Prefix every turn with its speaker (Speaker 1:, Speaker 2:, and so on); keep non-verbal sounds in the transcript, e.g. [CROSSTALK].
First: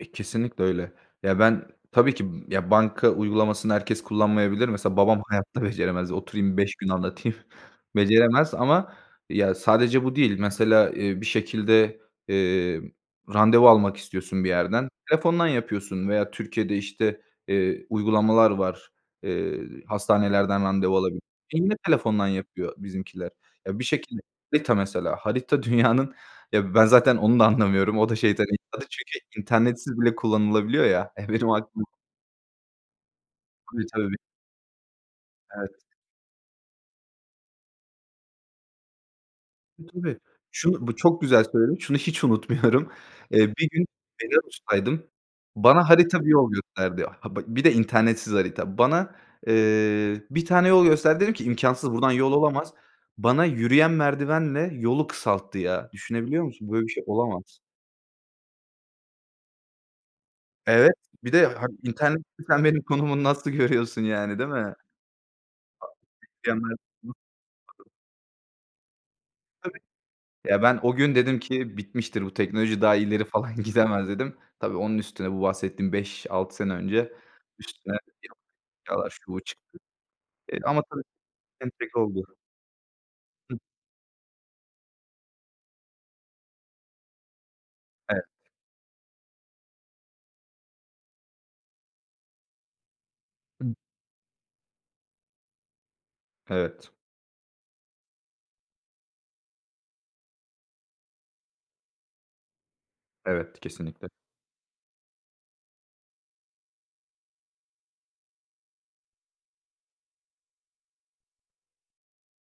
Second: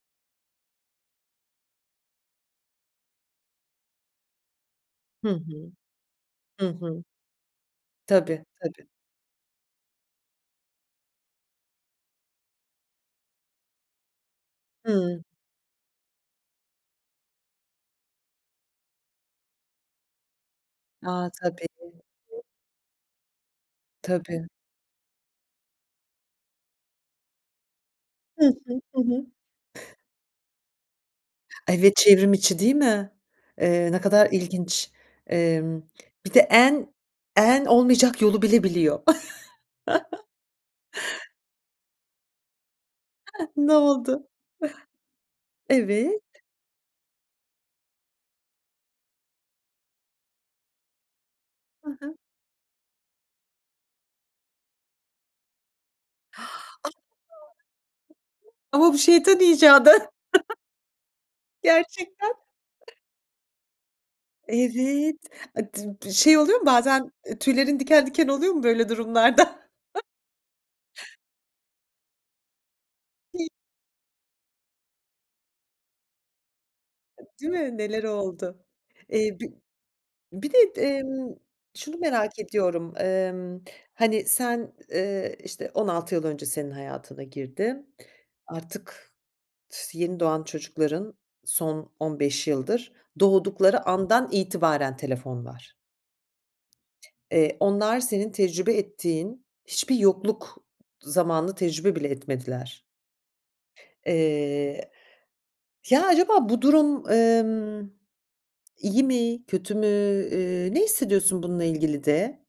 Speaker 1: E, kesinlikle öyle. Ya, ben tabii ki, ya, banka uygulamasını herkes kullanmayabilir. Mesela babam
Speaker 2: Hı
Speaker 1: hayatta
Speaker 2: hı.
Speaker 1: beceremez. Oturayım
Speaker 2: Hı
Speaker 1: 5 gün
Speaker 2: hı.
Speaker 1: anlatayım,
Speaker 2: Tabii,
Speaker 1: beceremez
Speaker 2: tabii.
Speaker 1: ama ya, sadece bu değil. Mesela, eee, bir şekilde, eee, randevu almak istiyorsun bir yerden.
Speaker 2: Hımm.
Speaker 1: Telefondan yapıyorsun veya Türkiye'de işte, eee, uygulamalar var. Eee, hastanelerden randevu alabiliyorsun.
Speaker 2: A, tabii
Speaker 1: Yine, telefondan
Speaker 2: [UNINTELLIGIBLE]
Speaker 1: yapıyor bizimkiler. Ya, bir şekilde
Speaker 2: Tabii.
Speaker 1: Harita mesela. Harita dünyanın ya, ben zaten onu da anlamıyorum, o da
Speaker 2: Hı
Speaker 1: şeytan
Speaker 2: hı.
Speaker 1: icadı.
Speaker 2: Hı
Speaker 1: Çünkü
Speaker 2: hı.
Speaker 1: internetsiz bile kullanılabiliyor ya, e, benim aklım
Speaker 2: Evet, çevrimiçi değil mi?
Speaker 1: Tabii,
Speaker 2: Eee, ne
Speaker 1: tabii. Bi
Speaker 2: kadar ilginç.
Speaker 1: Evet.
Speaker 2: Emm, bir de en en olmayacak yolu bile biliyor.
Speaker 1: E, tabii.
Speaker 2: [CHUCKLES]
Speaker 1: Şunu, bu çok güzel söyledin. Şunu hiç unutmuyorum.
Speaker 2: Heh,
Speaker 1: Eee, bir
Speaker 2: ne
Speaker 1: gün
Speaker 2: oldu?
Speaker 1: Belarus'taydım.
Speaker 2: [CHUCKLES]
Speaker 1: Bana harita bir
Speaker 2: Evet.
Speaker 1: yol gösterdi. Ha, bak, bir de internetsiz harita. Bana, eee, bir tane yol gösterdi. Dedim ki
Speaker 2: Hı
Speaker 1: imkânsız. Buradan
Speaker 2: hı.
Speaker 1: yol olamaz. Bana yürüyen merdivenle yolu kısalttı ya. Düşünebiliyor musun? Böyle bir şey olamaz.
Speaker 2: [INHALES] [UNINTELLIGIBLE] Ama bu şeytan icadı. [CHUCKLES]
Speaker 1: Evet. Bir de ha,
Speaker 2: Gerçekten.
Speaker 1: internetsiz sen benim
Speaker 2: [CHUCKLES]
Speaker 1: konumumu nasıl görüyorsun yani değil mi?
Speaker 2: Evet, a, d b şey oluyor mu bazen, e, tüylerin
Speaker 1: [UNINTELLIGIBLE]
Speaker 2: diken diken oluyor mu böyle durumlarda?
Speaker 1: Tabii. Ya, ben o gün dedim ki; bitmiştir bu teknoloji daha ileri
Speaker 2: [UNINTELLIGIBLE]
Speaker 1: falan gidemez dedim. Tabii, onun üstüne bu bahsettiğim 5-6 sene önce,
Speaker 2: E, değil mi,
Speaker 1: üstüne
Speaker 2: neler
Speaker 1: yapay
Speaker 2: oldu?
Speaker 1: zekâlar, şu,
Speaker 2: Eee,
Speaker 1: bu
Speaker 2: bir
Speaker 1: çıktı.
Speaker 2: bir de
Speaker 1: Eee ama tabii,
Speaker 2: emm,
Speaker 1: [UNINTELLIGIBLE]
Speaker 2: şunu
Speaker 1: oldu.
Speaker 2: merak ediyorum.
Speaker 1: Hı.
Speaker 2: Emm, hani, sen, eee, işte 16 yıl önce senin hayatına girdi.
Speaker 1: Evet.
Speaker 2: Artık, [UNINTELLIGIBLE] yeni doğan çocukların son 15 yıldır,
Speaker 1: Hıı.
Speaker 2: doğdukları andan itibaren telefon var.
Speaker 1: Evet.
Speaker 2: Eee, onlar senin tecrübe ettiğin, hiçbir yokluk zamanını tecrübe bile etmediler.
Speaker 1: Evet, kesinlikle.
Speaker 2: Eee, ya, acaba bu durum, emm, iyi mi, kötü mü, eee, ne hissediyorsun bununla ilgili de?